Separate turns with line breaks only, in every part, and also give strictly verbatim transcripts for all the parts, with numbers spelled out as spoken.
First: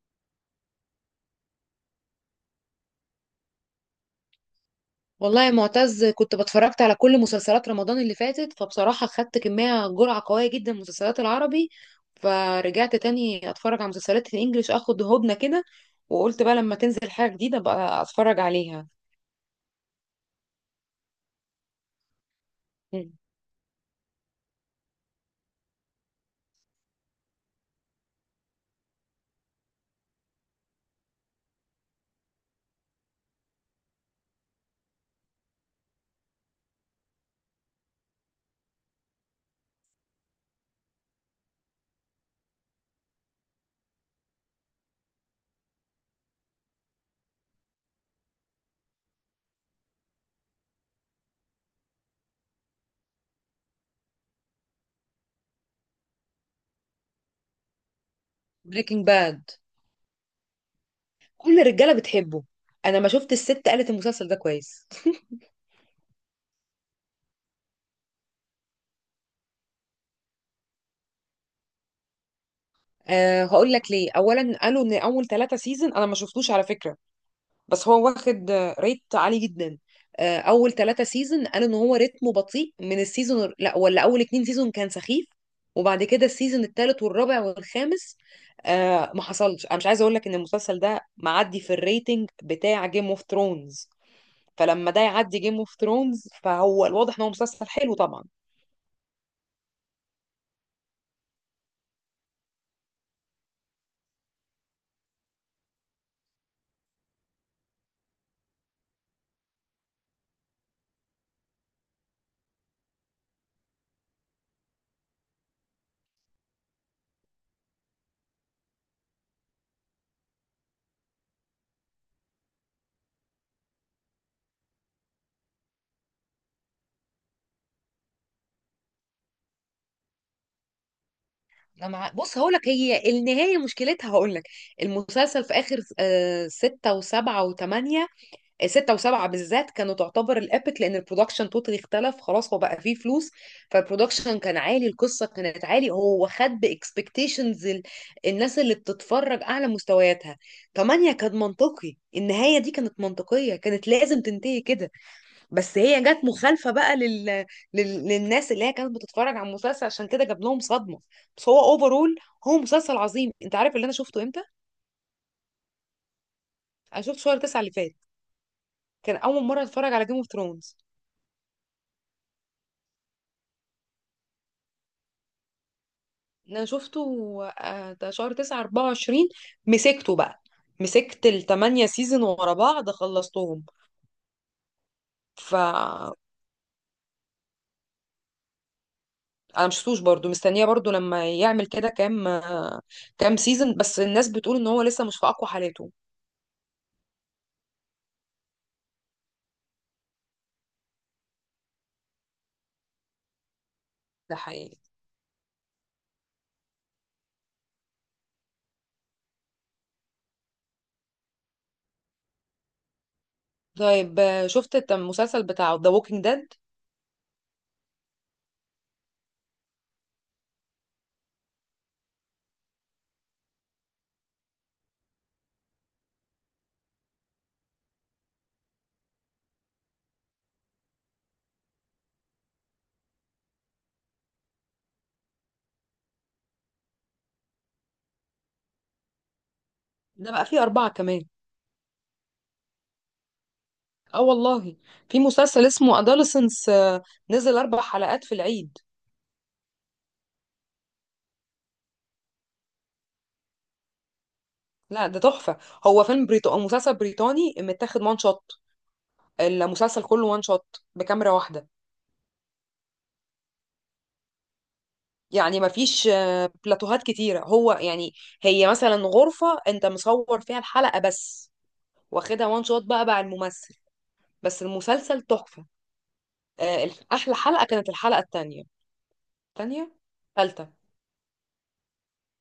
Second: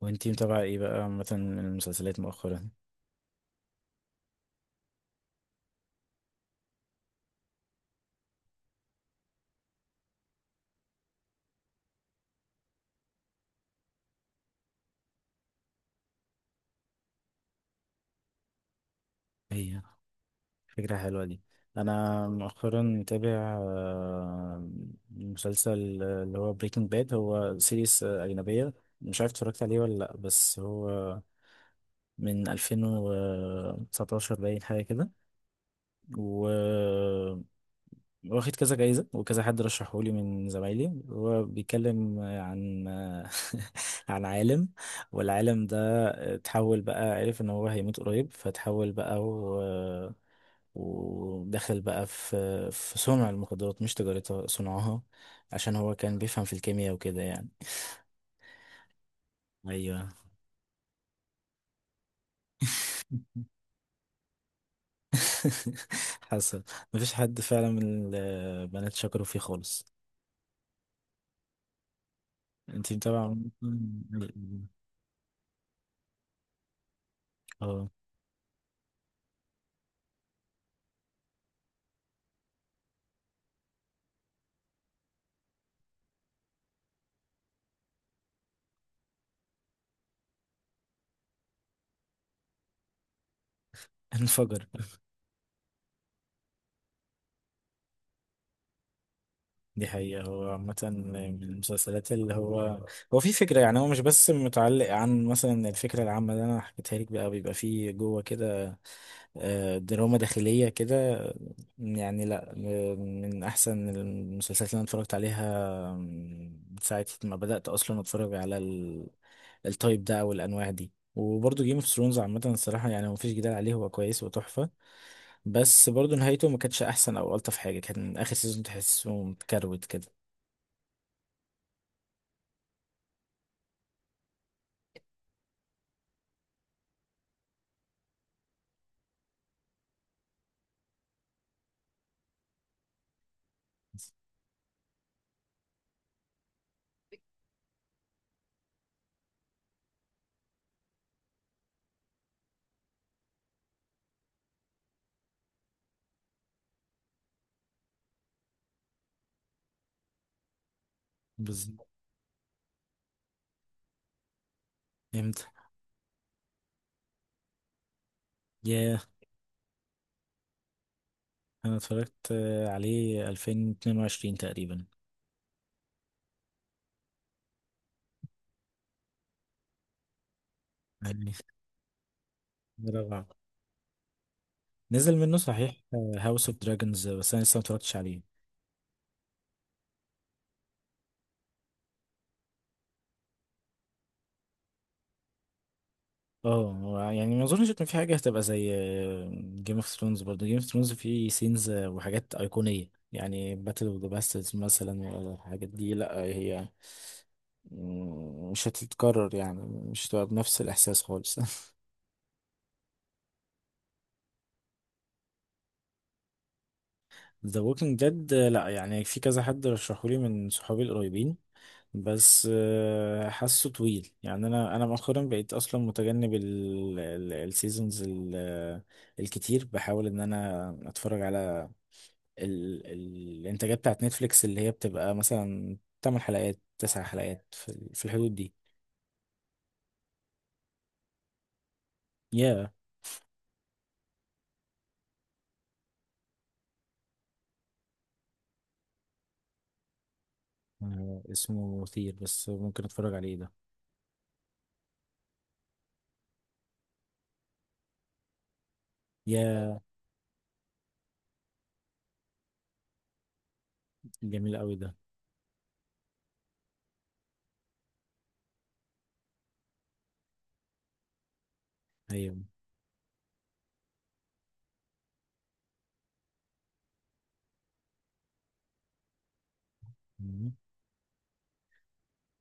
وانتي متابعة ايه بقى مثلا من المسلسلات مؤخرا؟
والله يا معتز، كنت بتفرجت على كل مسلسلات رمضان اللي فاتت، فبصراحة خدت كمية جرعة قوية جدا من المسلسلات العربي. فرجعت تاني اتفرج على مسلسلات الانجليش، اخد هدنة كده. وقلت بقى لما تنزل حاجة جديدة بقى اتفرج عليها.
هي فكرة حلوة دي. انا مؤخرا متابع آه، مسلسل آه، اللي هو بريكنج باد. هو سيريس آه، أجنبية. مش عارف اتفرجت عليه ولا لأ، بس هو من ألفين وتسعتاشر باين حاجة كده. و واخد كذا جايزة وكذا، حد رشحه لي من زمايلي. هو بيتكلم عن عن عالم، والعالم ده اتحول. بقى عرف ان هو هيموت قريب فتحول بقى و... ودخل بقى في في صنع المخدرات، مش تجارتها، صنعها، عشان هو كان بيفهم في الكيمياء وكده يعني.
بريكنج باد،
ايوه.
كل الرجالة بتحبه. انا ما شفت الست قالت المسلسل ده كويس.
حصل. مفيش حد فعلا من البنات شكروا فيه خالص. انتي
أه،
طبعا.
هقول لك ليه. اولا قالوا ان اول ثلاثة سيزون انا ما شفتوش على فكرة. بس
اه.
هو واخد ريت عالي جدا. آه، اول ثلاثة سيزون قالوا ان هو رتمه بطيء من السيزون، لا ولا اول اتنين سيزون كان سخيف. وبعد كده السيزون الثالث والرابع والخامس آه ما حصلش. انا مش عايزه اقول لك ان المسلسل ده معدي في الريتنج بتاع جيم اوف ثرونز.
انفجر.
فلما ده يعدي جيم اوف ثرونز فهو الواضح ان هو مسلسل حلو طبعا.
دي حقيقة، هو عامة من المسلسلات اللي هو هو في فكرة، يعني هو مش بس متعلق عن مثلا الفكرة العامة اللي أنا حكيتها لك، بقى بيبقى فيه جوه كده آه، دراما داخلية كده. يعني لأ، م- من أحسن المسلسلات اللي أنا اتفرجت عليها من ساعة ما بدأت أصلا أتفرج على ال- التايب ده أو الأنواع دي. وبرضه جيم اوف ثرونز عامة، الصراحة يعني مفيش جدال عليه، هو كويس وتحفة. بس برضه نهايته ما كانتش أحسن أو ألطف حاجة، كان آخر سيزون تحسه متكروت كده.
أنا مع... بص هقول لك، هي النهايه مشكلتها هقول لك. المسلسل في اخر آه ستة وسبعة وثمانية. ستة وسبعة بالذات كانوا تعتبر الابيك، لان البرودكشن توتالي اختلف خلاص، هو بقى فيه فلوس. فالبرودكشن كان عالي، القصة كانت عالي، هو خد باكسبكتيشنز الناس اللي بتتفرج اعلى مستوياتها. تمانية كان منطقي، النهاية دي كانت منطقية، كانت لازم تنتهي كده. بس هي جت مخالفة بقى لل... لل... للناس اللي هي كانت بتتفرج على المسلسل، عشان كده جاب لهم صدمة. بس هو اوفرول هو مسلسل عظيم. انت عارف اللي انا شفته امتى؟
امتى؟
انا شفته شهر تسعة اللي فات.
ياه.
كان اول مرة اتفرج على جيم اوف ثرونز.
انا اتفرجت آه، عليه ألفين واتنين وعشرين تقريبا.
انا شفته، آه، ده شهر تسعة أربعة وعشرين. مسكته بقى، مسكت
يعني
التمانية سيزون ورا بعض،
رابعة
خلصتهم.
نزل منه
ف
صحيح، هاوس اوف دراجونز، بس انا لسه ما اتفرجتش عليه.
انا مش شفتوش برضو، مستنيه برضو لما يعمل كده كام، آه، كام سيزون. بس الناس بتقول ان هو لسه مش في اقوى حالاته.
اه، هو يعني ما اظنش ان في حاجه هتبقى زي جيم اوف ثرونز. برضه جيم اوف ثرونز فيه سينز وحاجات ايقونيه، يعني باتل اوف ذا
ده
باسترز
حقيقي.
مثلا، ولا الحاجات دي لا. هي مم، مش هتتكرر، يعني مش هتبقى بنفس الاحساس خالص.
طيب، آه، شفت الت- المسلسل بتاعه ذا ووكينج ديد؟
ذا ووكينج ديد لا، يعني في كذا حد رشحولي من صحابي القريبين، بس آه، حاسه طويل يعني. انا انا مؤخرا بقيت اصلا متجنب السيزونز الكتير، بحاول ان انا اتفرج على ال- ال- الانتاجات بتاعت نتفليكس، اللي هي بتبقى مثلا 8 حلقات، 9 حلقات، في ال- في الحدود دي.
ده بقى فيه أربعة كمان.
يا.
اه والله، في مسلسل اسمه أدolescence، آه، نزل أربع حلقات في العيد.
آه، اسمه مثير بس ممكن اتفرج عليه ده.
لا، ده تحفة. هو فيلم بريطاني، مسلسل بريطاني، متاخد وان شوت.
يا،
المسلسل كله وان شوت بكاميرا واحدة.
جميل قوي ده.
يعني مفيش آه، بلاتوهات كتيرة. هو يعني هي مثلا غرفة انت مصور فيها الحلقة بس،
ايوه.
واخدها وان شوت بقى بقى الممثل. بس المسلسل تحفة. آه، الح- احلى حلقة كانت الحلقة التانية. تانية.
مم.
تالتة.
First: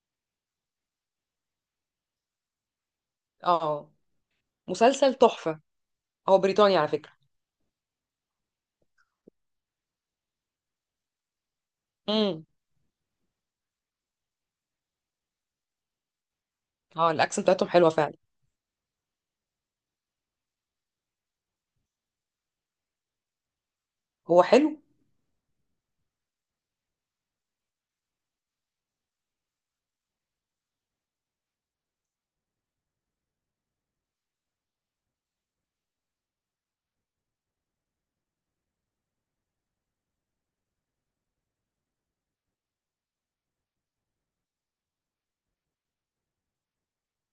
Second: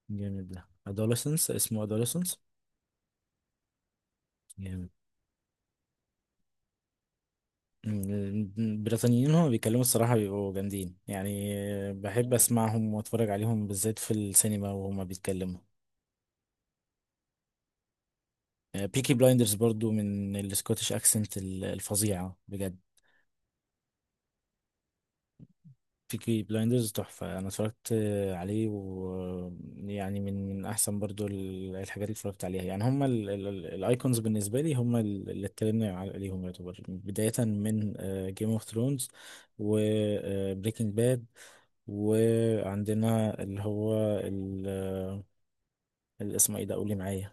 جامد ده. adolescence، اسمه adolescence.
اه.
جامد.
مسلسل تحفة، هو بريطاني على فكرة.
ال- البريطانيين هما بيتكلموا الصراحة بيبقوا جامدين يعني. آه، بحب
امم
أسمعهم وأتفرج عليهم بالذات في السينما وهما بيتكلموا.
اه، الاكسنت بتاعتهم حلوة فعلا.
بيكي بلايندرز برضو من السكوتش أكسنت الفظيعة بجد.
هو حلو.
بيكي بلايندرز تحفة، أنا اتفرجت عليه، ويعني من من أحسن برضو ال- الحاجات اللي اتفرجت عليها يعني. هما الأيكونز بالنسبة لي، هما ال- اللي اتكلمنا عل- عليهم، يعتبر بداية من جيم اوف ثرونز وبريكنج باد. وعندنا اللي هو ال- آه، اللي اسمه ايه ده، قولي معايا.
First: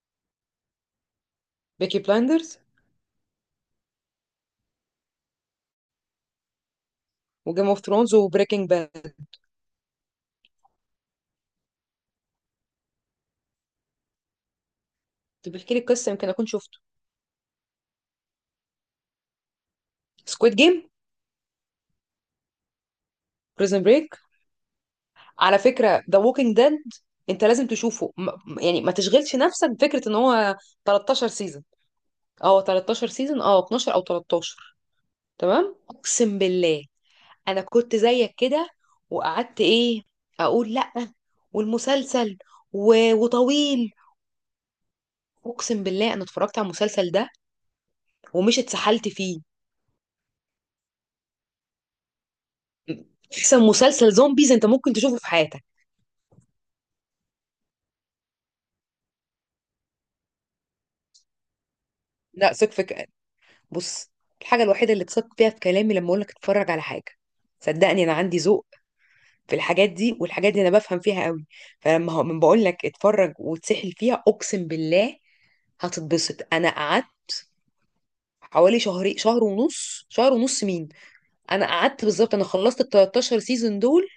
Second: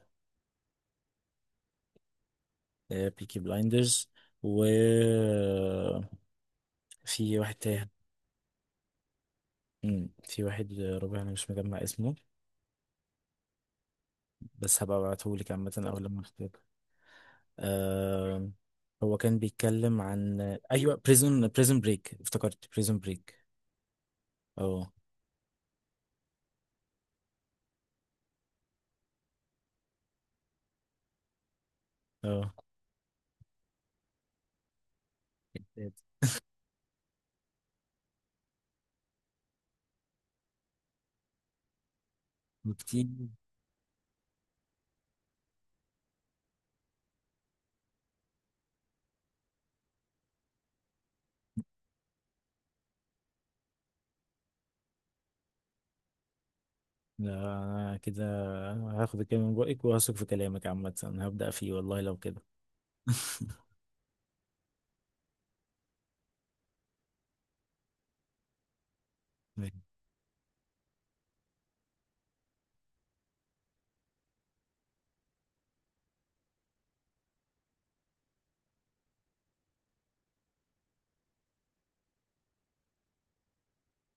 بيكي بلايندرز
بيكي بلايندرز. وفي واحد
وجيم اوف
تاني.
ثرونز وبريكنج باد.
مم، في واحد آه، ربع، أنا مش مجمع اسمه، بس هبقى ابعتهولك
طب
عامة
احكي لي
أول
القصة
لما
يمكن اكون
أختار.
شفته.
آه. هو كان بيتكلم عن.
سكويد جيم؟
ايوه، بريزون بريزون بريك، افتكرت بريزون بريك.
بريزن بريك
اه.
على فكرة. The Walking Dead، انت لازم تشوفه، م- م- يعني ما تشغلش نفسك بفكرة ان هو ثلاثتاشر سيزون.
اه.
اه ثلاثتاشر سيزون، اه اتناشر او تلتاشر. تمام، اقسم بالله انا كنت زيك كده، وقعدت ايه، اقول لا والمسلسل
كتير.
و... وطويل. اقسم بالله انا اتفرجت على المسلسل ده ومش اتسحلت فيه. احسن مسلسل زومبيز انت ممكن تشوفه في حياتك.
آه كده هاخد الكلمة من بقك وهثق في كلامك، عامة هبدأ فيه والله لو كده.
لا، ثق فيك. بص، الحاجة الوحيدة اللي تصدق فيها في كلامي لما اقول لك اتفرج على حاجة، صدقني انا عندي ذوق في الحاجات دي، والحاجات دي انا بفهم فيها قوي. فلما هو من بقول لك اتفرج وتسحل فيها، اقسم بالله هتتبسط. انا قعدت حوالي شهرين، شهر ونص، شهر ونص مين، انا قعدت بالظبط، انا خلصت ال تلتاشر سيزون دول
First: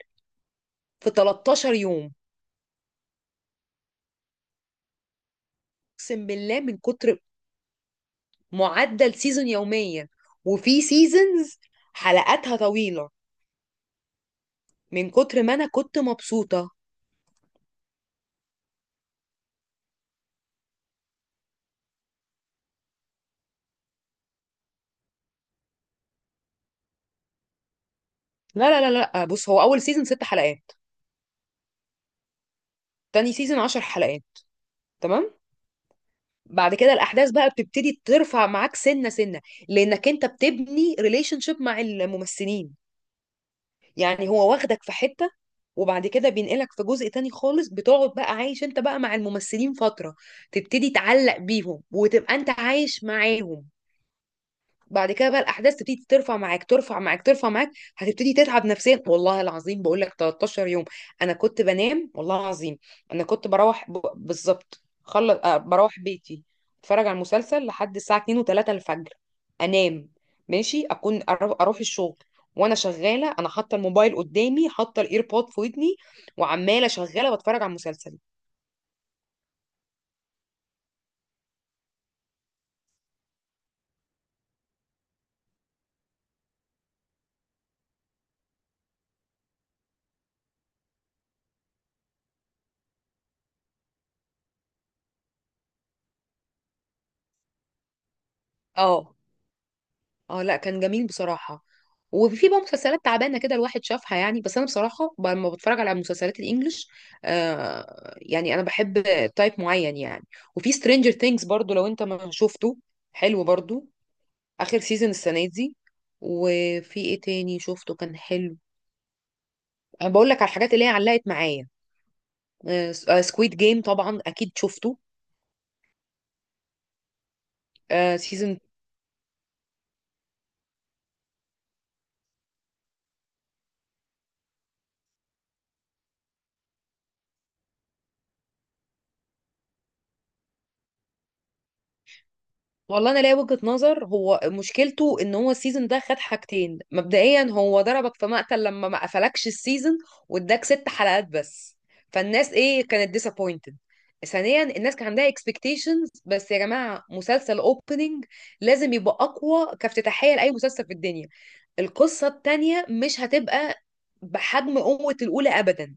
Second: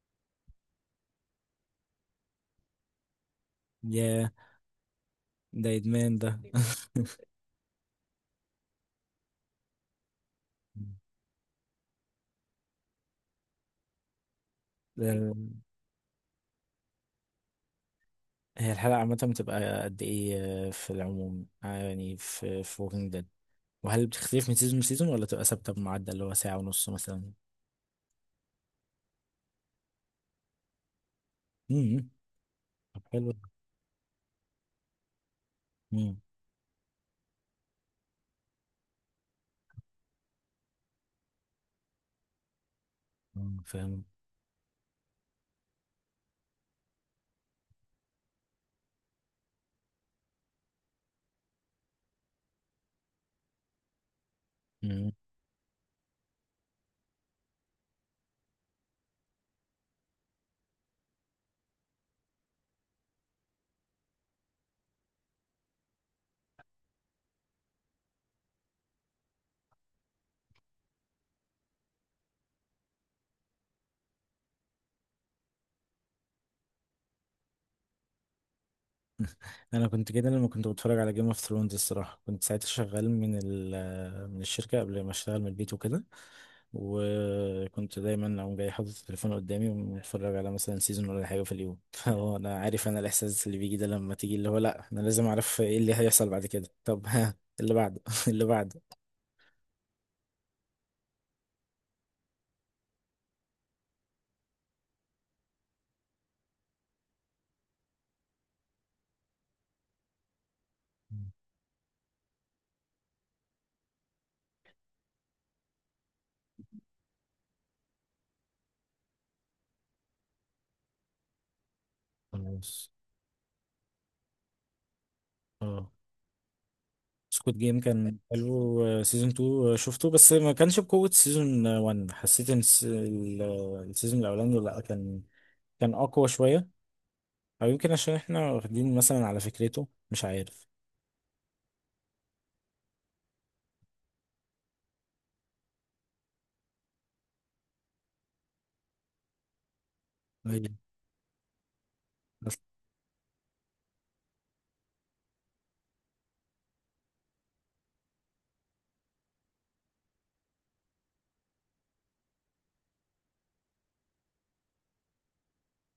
في 13 يوم.
ياه، ده إدمان
اقسم
ده.
بالله من كتر، معدل سيزون يوميا، وفي سيزونز حلقاتها طويلة، من
ده-
كتر ما انا كنت مبسوطة.
هي الحلقة عامة بتبقى قد إيه؟ آه، في العموم آه، يعني في في ووكينج ديد، وهل بتختلف من سيزون لسيزون، ولا تبقى ثابتة بمعدل اللي هو ساعة ونص مثلا؟
لا لا لا لا، بص هو اول سيزون ست حلقات.
امم. طب.
تاني سيزون عشر حلقات. تمام.
حلو.
بعد كده الاحداث بقى بتبتدي ترفع معاك سنه سنه، لانك انت بتبني ريليشن شيب مع الممثلين.
آه، فاهم.
يعني هو واخدك في حته، وبعد كده بينقلك في جزء تاني خالص، بتقعد بقى عايش انت بقى مع الممثلين فتره، تبتدي تعلق بيهم وتبقى انت عايش معاهم.
مم.
بعد كده بقى الاحداث تبتدي ترفع معاك ترفع معاك ترفع معاك. هتبتدي تتعب نفسيا. والله العظيم بقول لك 13 يوم انا كنت بنام. والله العظيم، انا كنت بروح ب... بالظبط خلص. آه بروح بيتي، اتفرج على المسلسل لحد الساعه اتنين و3 الفجر، انام، ماشي اكون أرو- اروح الشغل. وانا شغاله انا حاطه الموبايل قدامي، حاطه الايربود في ودني، وعماله شغاله بتفرج على المسلسل.
انا كنت كده لما كنت بتفرج على جيم اوف ثرونز الصراحه، كنت ساعتها شغال من ال من الشركه قبل ما اشتغل من البيت وكده، وكنت دايما اقوم جاي حاطط التليفون قدامي ومتفرج على مثلا سيزون ولا حاجه في اليوم. فهو انا عارف انا الاحساس اللي بيجي ده، لما تيجي اللي هو لا انا لازم اعرف ايه اللي هيحصل بعد كده، طب ها، اللي بعده اللي بعده.
اه. اه لا، كان جميل بصراحة. وفي بقى مسلسلات تعبانة كده الواحد شافها يعني، بس أنا بصراحة ب- لما بتفرج على مسلسلات الإنجليش، آه يعني أنا بحب تايب معين يعني. وفي سترينجر
مم.
ثينجز برضو لو أنت ما شفته، حلو برضو. آخر سيزون السنة دي. وفي إيه تاني شفته كان حلو؟ أنا بقول لك على الحاجات اللي هي علقت معايا.
خلاص.
سكويد جيم طبعا أكيد شفته.
اه. سكوت جيم كان حلو، سيزون اتنين شفته بس ما كانش بقوة سيزون واحد، حسيت ان الس- ال- السيزون الاولاني لا كان كان اقوى شوية. او يمكن عشان احنا واخدين مثلا على فكرته، مش عارف.
والله انا ليا وجهة نظر، هو مشكلته ان هو السيزون ده خد حاجتين مبدئيا. هو ضربك في مقتل لما ما قفلكش السيزون، واداك
أيوة.
ست حلقات بس. فالناس
بس-
ايه كانت ديسابوينتد. ثانيا، الناس كان عندها اكسبكتيشنز. بس يا جماعة، مسلسل اوبننج لازم يبقى اقوى كافتتاحية لاي مسلسل في الدنيا. القصة التانية مش هتبقى بحجم قوة الأولى أبدا،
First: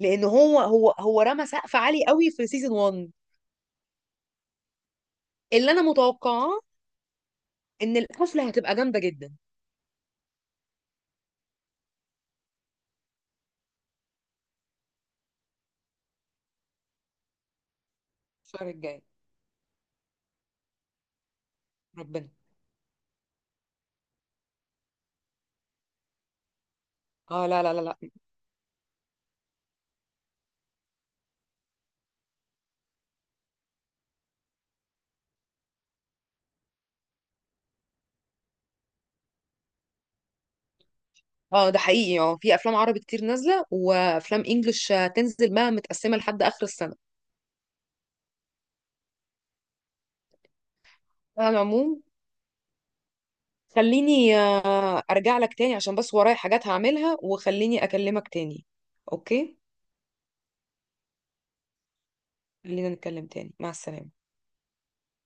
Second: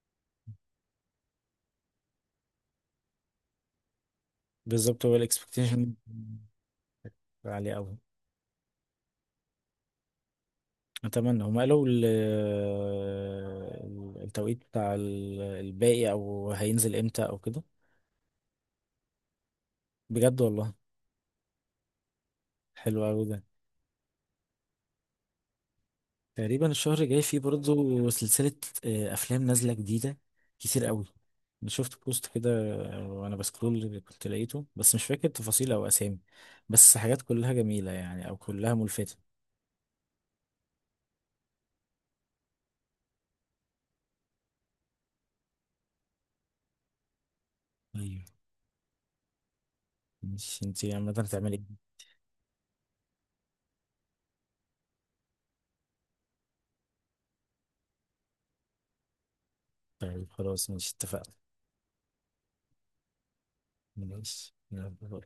لأن هو هو هو رمى سقف عالي قوي في سيزون واحد.
بالظبط هو
اللي أنا
الاكسبكتيشن
متوقعاه
عالية
إن
قوي.
القفلة هتبقى جامدة جدا.
اتمنى هم قالوا ال- ال- التوقيت بتاع ال- الباقي، او هينزل امتى او كده.
الشهر الجاي،
بجد والله.
ربنا.
حلو قوي ده. تقريبا الشهر الجاي فيه
اه لا لا لا
برضه
لا.
سلسلة، آه، أفلام نازلة جديدة كتير قوي. أنا شفت بوست كده، آه، وأنا بسكرول كنت لقيته، بس مش فاكر تفاصيل أو أسامي، بس حاجات كلها جميلة يعني أو كلها ملفتة.
اه ده حقيقي، اه في افلام عربي كتير نازله وافلام انجلش، آه، تنزل بقى متقسمه لحد اخر السنه.
أيوة. ماشي، أنتي عامة
على
هتعملي إيه؟
العموم، خليني آه، ارجع لك تاني عشان بس ورايا حاجات هعملها، وخليني اكلمك تاني. اوكي.
طيب خلاص ماشي اتفقنا.
خلينا نتكلم تاني. مع السلامه.
ماشي يلا.